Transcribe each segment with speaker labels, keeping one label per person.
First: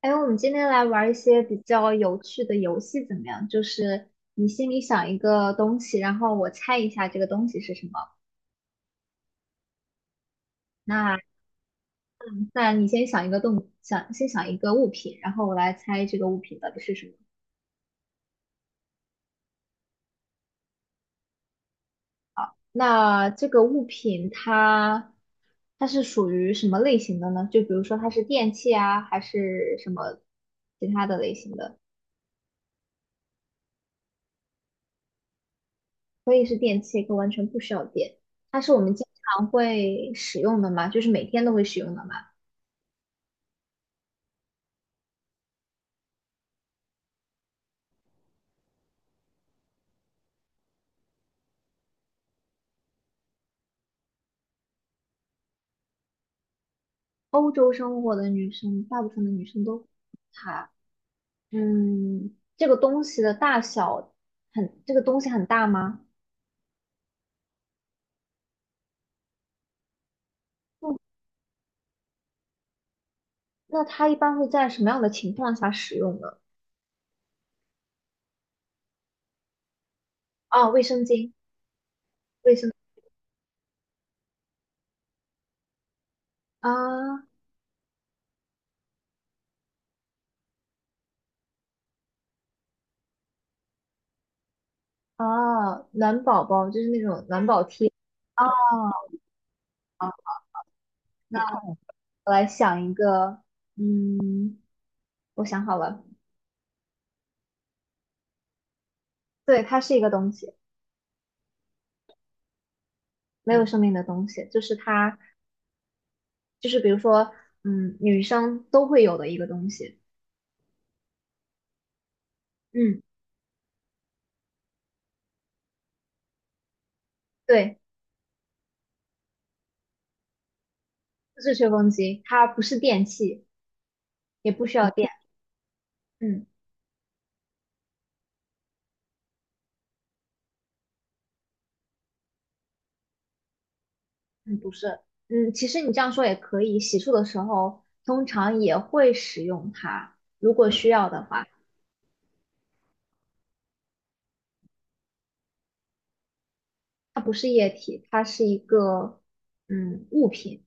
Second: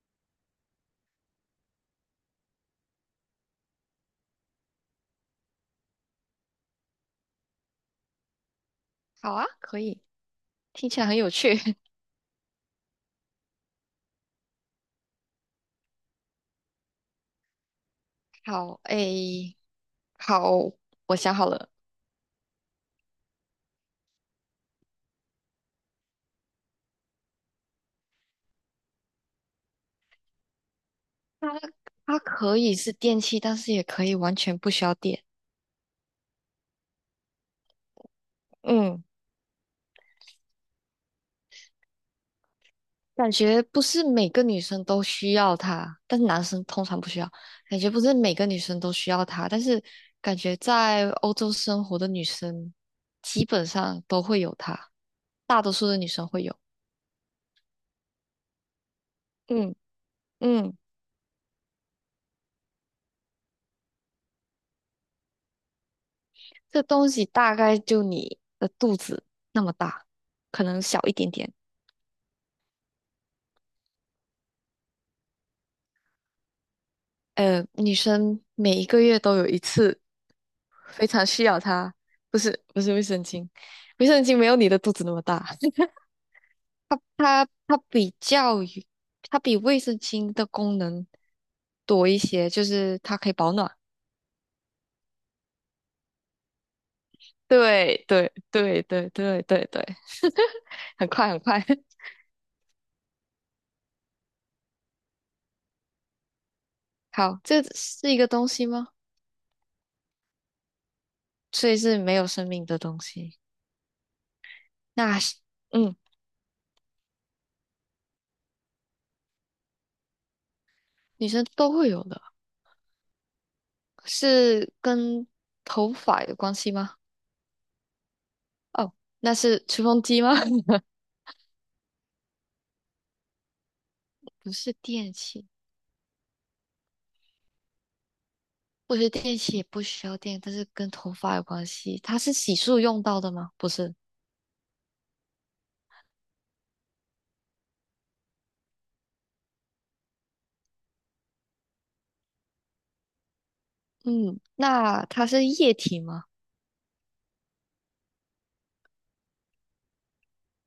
Speaker 1: 哎，我们今天来玩一些比较有趣的游戏，怎么样？就是你心里想一个东西，然后我猜一下这个东西是什么。
Speaker 2: 好啊，可以，听起来很
Speaker 1: 那
Speaker 2: 有趣。
Speaker 1: 那你先想一个动，想先想一个物品，然后我来猜这个物品到底是什么。
Speaker 2: 好，诶，好，我想好了，
Speaker 1: 那这个物品它是属于什么类型的呢？就比如说它是电器啊，还是什么其他的类
Speaker 2: 它
Speaker 1: 型的？
Speaker 2: 它可以是电器，但是也可以完全不需要电。
Speaker 1: 可以是电器，可以完全不需要电。它是我们
Speaker 2: 嗯，
Speaker 1: 经常会使用的嘛，就是每天都会使用的嘛。
Speaker 2: 感觉不是每个女生都需要它，但是男生通常不需要。感觉不是每个女生都需要它，但是感觉在欧洲生活的女生基本上都会有它，大多数的女生会有。
Speaker 1: 欧洲生活的女生，大部分的女生
Speaker 2: 嗯
Speaker 1: 都她，
Speaker 2: 嗯，
Speaker 1: 嗯，这个东西的大小很，这个东西很大吗？
Speaker 2: 这东西大概就你的肚子那么大，可能小一点点。
Speaker 1: 那它一般会在什么样的情况下使用呢？
Speaker 2: 女生每一个月都有一次
Speaker 1: 啊，卫生
Speaker 2: 非常
Speaker 1: 巾，
Speaker 2: 需要它，不
Speaker 1: 卫
Speaker 2: 是
Speaker 1: 生
Speaker 2: 不是卫生巾，卫生巾没有你的肚子那么大。它
Speaker 1: 啊
Speaker 2: 它它比较于它比卫生巾的功能多一些，就是它可以保暖。
Speaker 1: 啊，暖宝宝就是那种暖宝贴。
Speaker 2: 对对
Speaker 1: 哦，
Speaker 2: 对对对对对，很快很
Speaker 1: 那
Speaker 2: 快。
Speaker 1: 我来想一个，嗯，我想好了，
Speaker 2: 好，这是一个东西吗？
Speaker 1: 对，它是一个东西，
Speaker 2: 所以是没有生命的东西。
Speaker 1: 没有生命的东西，就是它，
Speaker 2: 那是嗯，
Speaker 1: 就是比如说，嗯，女生都会有的一个东西。
Speaker 2: 女生都会有的，
Speaker 1: 嗯，
Speaker 2: 是跟头发有关系吗？
Speaker 1: 对。
Speaker 2: 哦，那是吹风机吗？
Speaker 1: 是吹风机，它不是电器，
Speaker 2: 不
Speaker 1: 也不
Speaker 2: 是
Speaker 1: 需要电。
Speaker 2: 电器，
Speaker 1: 嗯
Speaker 2: 我觉得电器也不需要电，但是跟头发有关系。它是洗漱用到的吗？不是。
Speaker 1: 嗯，不是，其实你这样说也可以，洗漱的时候通常也会使用它，如果需要的话。
Speaker 2: 嗯，那它是液体吗？
Speaker 1: 它不是液体，它是一个物品，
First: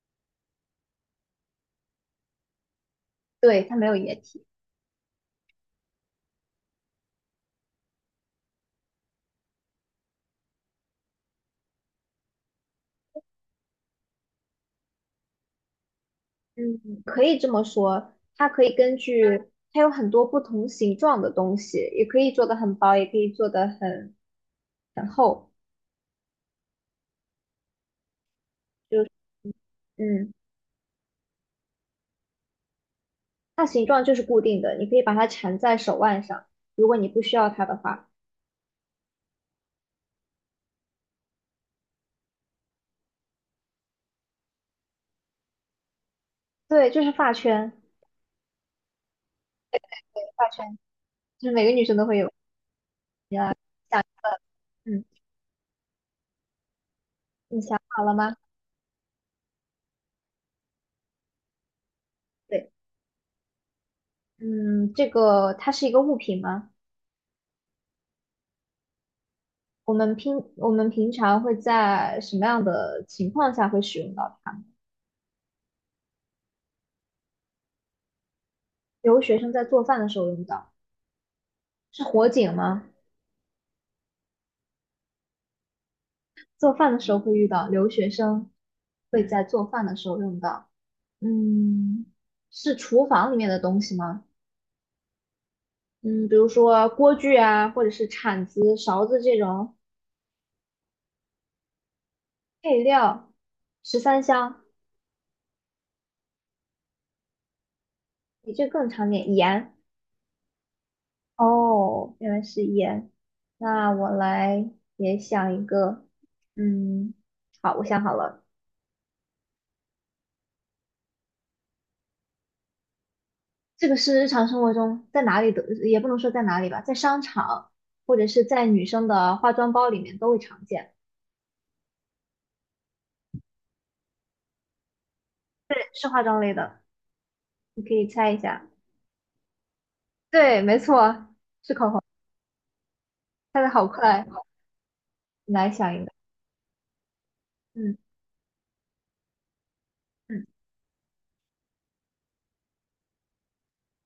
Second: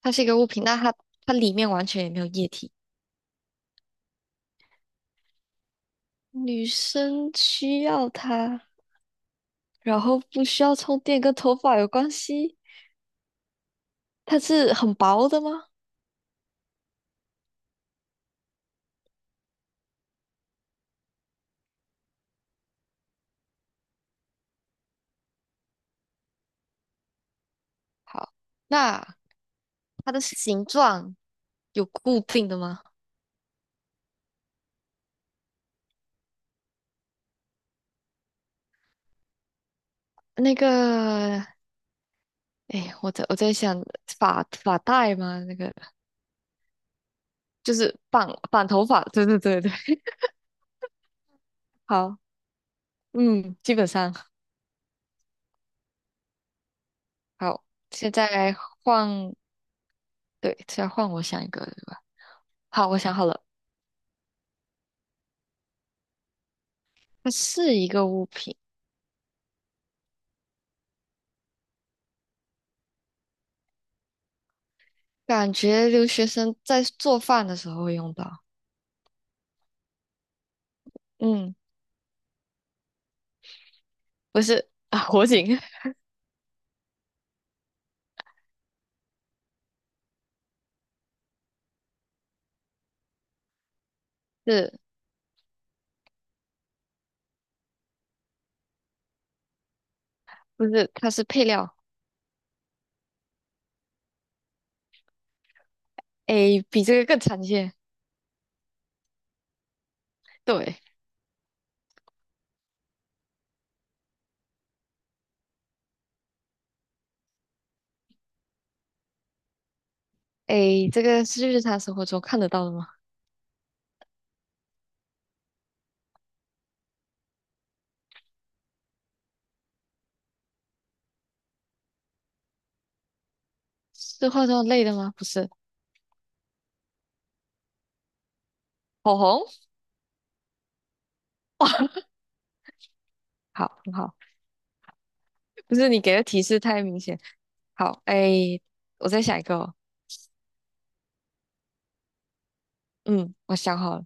Speaker 2: 它是一个物品，那它它里面完全也没有液体。
Speaker 1: 对，它没有液体。
Speaker 2: 女生需要它，然后不需要充电，跟头发有关系。它是很薄的吗？
Speaker 1: 嗯，可以这么说，它可以根据它有很多不同形状的东西，也可以做的很薄，也可以做的很厚。
Speaker 2: 好，
Speaker 1: 就
Speaker 2: 那它的
Speaker 1: 嗯。
Speaker 2: 形状有固定的吗？
Speaker 1: 它形状就是固定的，你可以把它缠在手腕上，如果你不需要它的话。
Speaker 2: 那个，哎，我在想发发带吗？那个。
Speaker 1: 对，就是发圈，
Speaker 2: 就是绑绑头发，对对对对，
Speaker 1: 发圈就是每个女生都会
Speaker 2: 好，
Speaker 1: 有。
Speaker 2: 嗯，基本
Speaker 1: 想，
Speaker 2: 上
Speaker 1: 嗯，你
Speaker 2: 好，
Speaker 1: 想好
Speaker 2: 现
Speaker 1: 了吗？
Speaker 2: 在换，对，现在换我想一个，对吧？
Speaker 1: 对，
Speaker 2: 好，我想好了，
Speaker 1: 嗯，这个它是一个物品吗？
Speaker 2: 它是一个物品，
Speaker 1: 我们平常会在什么样的情况下会使用到它？
Speaker 2: 感觉留学生在做饭的时候会用到。
Speaker 1: 留学生在做饭的时候用到，
Speaker 2: 嗯，
Speaker 1: 是火警吗？
Speaker 2: 不是啊，火警。
Speaker 1: 做饭的时候会遇到，留学生会在做饭的时候用到。嗯，是厨房里面的东西吗？
Speaker 2: 是
Speaker 1: 嗯，比如说锅具啊，或者是铲子、勺子这种
Speaker 2: 不是？它是配料，
Speaker 1: 配料，十三香，
Speaker 2: 诶，比这个更常见。
Speaker 1: 比这更常见。盐，
Speaker 2: 对，
Speaker 1: 哦，原来是盐。那我来也想一个，嗯，好，我想好了，
Speaker 2: 诶，这个是日常生活中看得到的吗？
Speaker 1: 这个是日常生活中在哪里都，也不能说在哪里吧，在商场或者是在女生的化妆包里面都会常见，
Speaker 2: 是化妆类的吗？不是，
Speaker 1: 对是化妆类的，你可以猜一下。
Speaker 2: 口红。
Speaker 1: 对，没错，
Speaker 2: 哇，
Speaker 1: 猜的
Speaker 2: 好，
Speaker 1: 好
Speaker 2: 很好，
Speaker 1: 快，你来
Speaker 2: 不是
Speaker 1: 想
Speaker 2: 你
Speaker 1: 一个，
Speaker 2: 给的提示太明显。
Speaker 1: 嗯。
Speaker 2: 好，哎，我再想一个哦。
Speaker 1: 嗯。
Speaker 2: 嗯，我想好了，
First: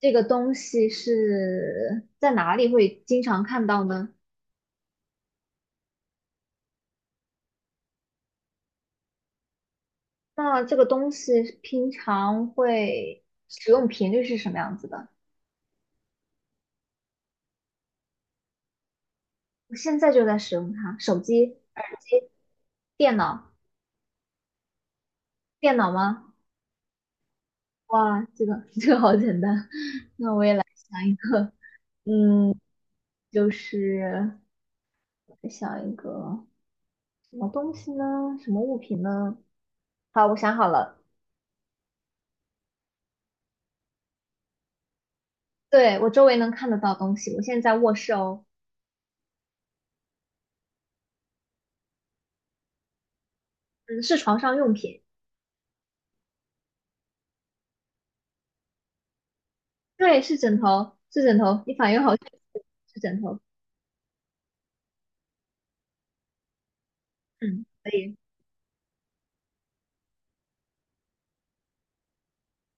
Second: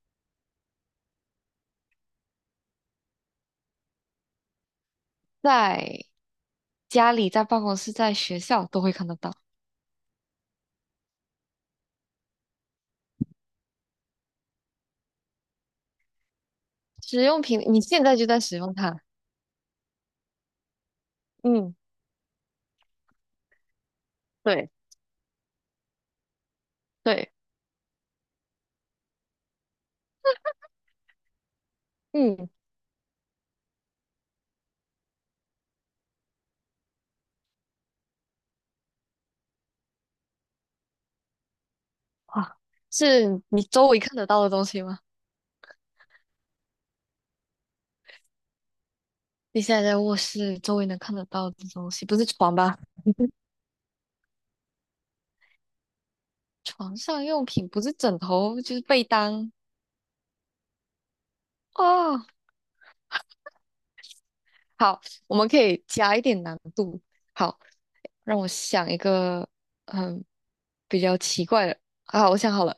Speaker 1: 这个东西是在哪里会经常看到呢？
Speaker 2: 在家里、在办公室、在学校都会看得到
Speaker 1: 那这个东西平常会使用频率是什么样子的？
Speaker 2: 使用品，你现在就在使用它。
Speaker 1: 我现在就在使用它，手机、
Speaker 2: 嗯，
Speaker 1: 耳机、电脑，
Speaker 2: 对
Speaker 1: 电脑吗？
Speaker 2: 对。
Speaker 1: 哇，这个 这个好简单，想一个，
Speaker 2: 嗯，
Speaker 1: 嗯，就是我想一个什么东西呢？什么物品呢？好，我想好了，
Speaker 2: 哇，是你周围看得到的东西吗？
Speaker 1: 对，我周围能看得到东西，我现在在卧室哦，
Speaker 2: 你现在在卧室，周围能看得到的东西，不是床吧？
Speaker 1: 嗯，是床上用品。
Speaker 2: 床上用品不是枕头就是被单。
Speaker 1: 对，是枕头，是枕头，你反应好
Speaker 2: 哦，
Speaker 1: 像是枕头。
Speaker 2: 好，我们可以加一点难度。好，
Speaker 1: 嗯，可以。
Speaker 2: 让我想一个嗯比较奇怪的。啊，我想好了，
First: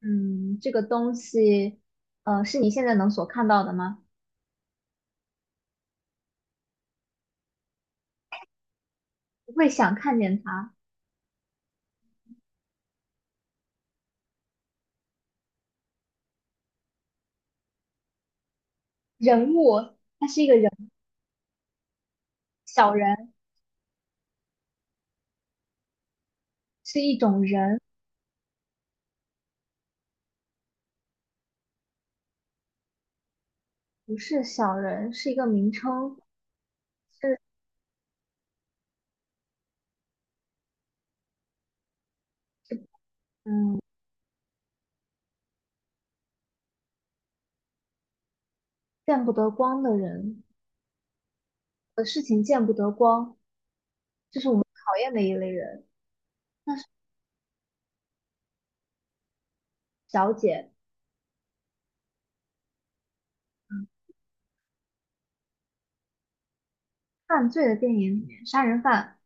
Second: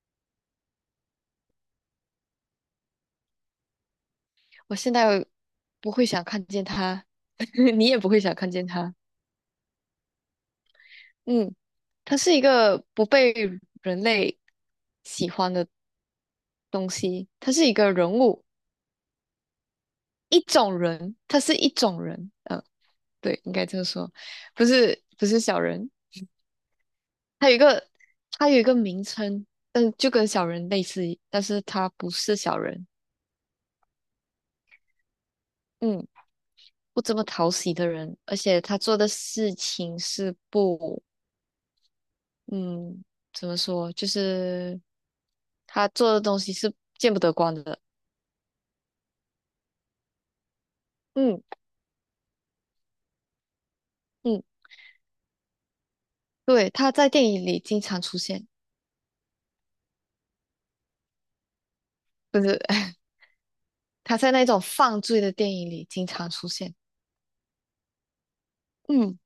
Speaker 1: 嗯，这个东西，是你现在能所看到的吗？
Speaker 2: 我现在不会想看见他。你也不会想看见他。
Speaker 1: 不会想看见它。
Speaker 2: 嗯，他是一个不被人类喜欢的东西，他是一个人物，
Speaker 1: 人物，它
Speaker 2: 一
Speaker 1: 是一个人，
Speaker 2: 种人，他是一种人。嗯，
Speaker 1: 小人
Speaker 2: 对，应该这么说，不是不是小人。
Speaker 1: 是一种
Speaker 2: 他有一
Speaker 1: 人，
Speaker 2: 个他有一个名称，嗯，就跟小人类似，但是他不是小人，
Speaker 1: 不是小人，是一个名
Speaker 2: 嗯，
Speaker 1: 称，
Speaker 2: 不这么
Speaker 1: 是
Speaker 2: 讨喜的人，而且他做的事情是不，嗯，怎么
Speaker 1: 嗯，
Speaker 2: 说，就是他做的东西是见不得光的。
Speaker 1: 见不得光的人，
Speaker 2: 嗯
Speaker 1: 事情见不得光，
Speaker 2: 嗯，
Speaker 1: 讨厌的一类人，
Speaker 2: 对，他在电影里经常出现，
Speaker 1: 小姐，
Speaker 2: 不是。他在那种犯罪的电影里经常出现，
Speaker 1: 犯罪的电影里面，杀人犯。
Speaker 2: 嗯，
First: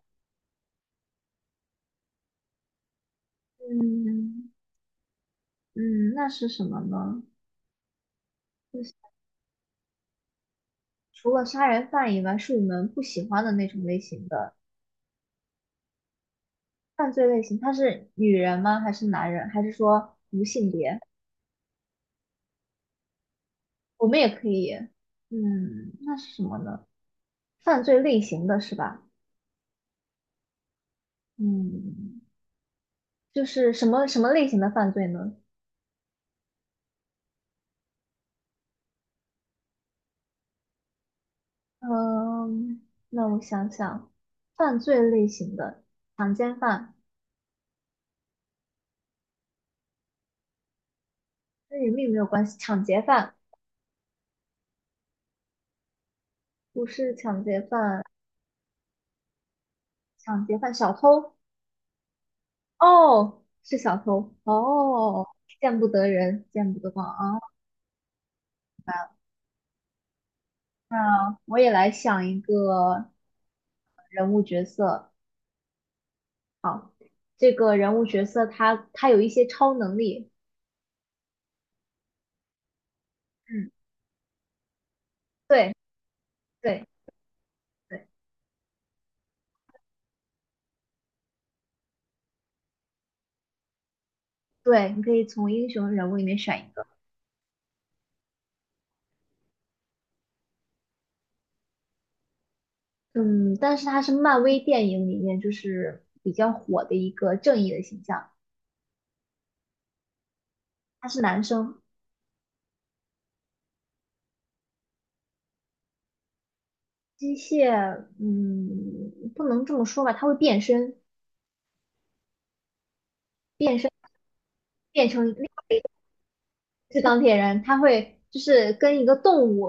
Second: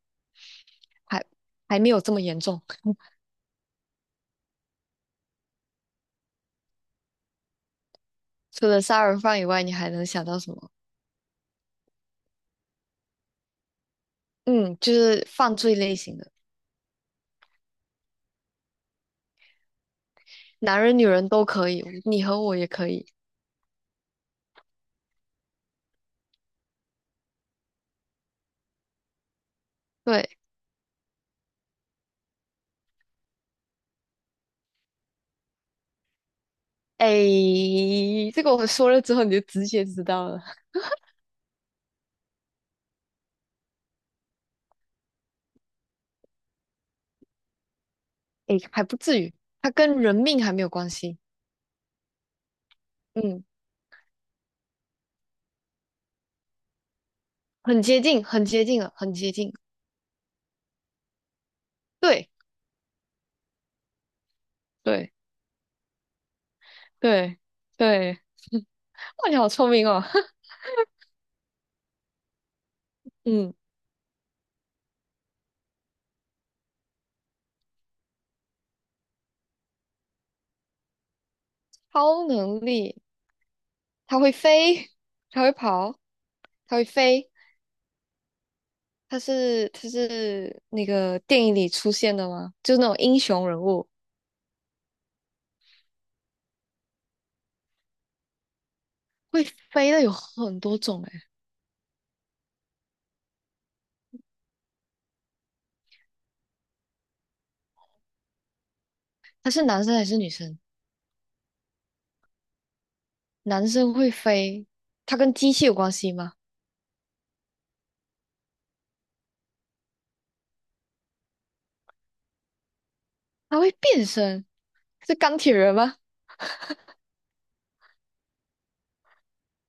Speaker 2: 还还没有这么严重。
Speaker 1: 嗯嗯，那是什么呢？
Speaker 2: 除了
Speaker 1: 嗯
Speaker 2: 杀人犯以外，你还能想到什么？
Speaker 1: 除了杀人犯以外，是你们不喜欢的那种类型的
Speaker 2: 嗯，就是犯罪类型的。
Speaker 1: 犯罪类型。他是女人吗？还是男人？还是说无性
Speaker 2: 男人
Speaker 1: 别？
Speaker 2: 女人都可以，你和我也可以。
Speaker 1: 我们也可以，嗯，那是什么呢？犯罪类型的是吧？
Speaker 2: 对，
Speaker 1: 嗯，就是什么什么类型的犯罪呢？
Speaker 2: 哎，这个我说了之后你就直接知道了。
Speaker 1: 嗯，那我想想，犯罪类型的强奸犯
Speaker 2: 哎，还不至于，它跟人命还没有关系。
Speaker 1: 跟人命没有关系，抢劫犯
Speaker 2: 嗯，
Speaker 1: 不是抢劫
Speaker 2: 很接
Speaker 1: 犯，
Speaker 2: 近，很接近了，很接近。
Speaker 1: 抢劫犯小偷
Speaker 2: 对，
Speaker 1: 哦，是小偷
Speaker 2: 对，
Speaker 1: 哦，见不得人，见不得光
Speaker 2: 对，
Speaker 1: 啊。
Speaker 2: 对。哇，你好聪明哦。
Speaker 1: 那我也来想一个
Speaker 2: 嗯，
Speaker 1: 人物角色，这个人物角色他有一些超能力，
Speaker 2: 超能力，
Speaker 1: 嗯，
Speaker 2: 它会飞，它会
Speaker 1: 对
Speaker 2: 跑，它
Speaker 1: 对
Speaker 2: 会飞。
Speaker 1: 对
Speaker 2: 它是那个电影里出现的吗？就是那种英雄人物
Speaker 1: 对，你可以从英雄人物里面选一个，
Speaker 2: 会飞的有很多种诶，
Speaker 1: 嗯，但是他是漫威电影里面就是比较火的一个正义的形象，
Speaker 2: 它是男生还是女生？
Speaker 1: 他是男生，
Speaker 2: 男生会飞，他跟机器有关系吗？
Speaker 1: 机械，嗯，不能这么说吧，他会变身，
Speaker 2: 他会
Speaker 1: 变身
Speaker 2: 变身，
Speaker 1: 变
Speaker 2: 是
Speaker 1: 成。
Speaker 2: 钢铁人吗？
Speaker 1: 是钢铁人，他会就是跟一个动物，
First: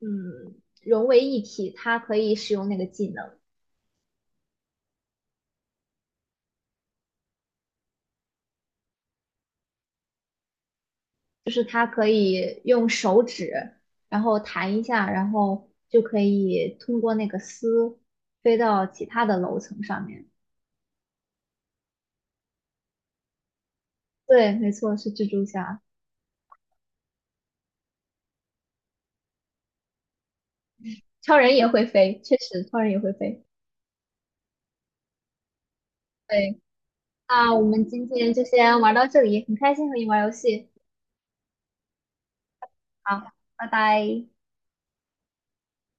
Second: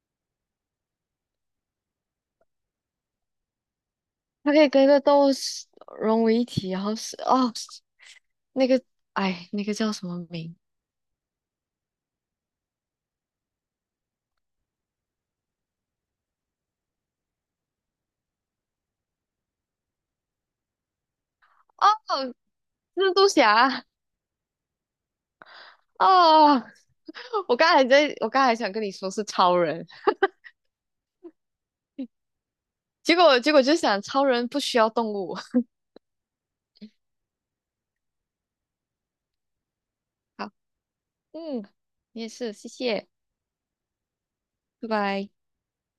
Speaker 1: 嗯，融为一体，他可以使用那个技能，
Speaker 2: 他可以跟一个动物是融为一体，然后是哦，那个哎，那个叫什么名？
Speaker 1: 就是他可以用手指，然后弹一下，然后就可以通过那个丝飞到其他的楼层上面。
Speaker 2: 哦，蜘蛛侠。
Speaker 1: 对，没错，是蜘蛛侠。
Speaker 2: 哦，我刚才在，我刚才想跟你说是超人，
Speaker 1: 超人也会飞，确实，超人也会
Speaker 2: 结果
Speaker 1: 飞。
Speaker 2: 结果就想超人不需要动物。
Speaker 1: 对，那我们今天就先玩到这里，很开心和你玩游
Speaker 2: 好，
Speaker 1: 戏。
Speaker 2: 嗯，你也是，谢谢，
Speaker 1: 好，拜拜。
Speaker 2: 拜拜。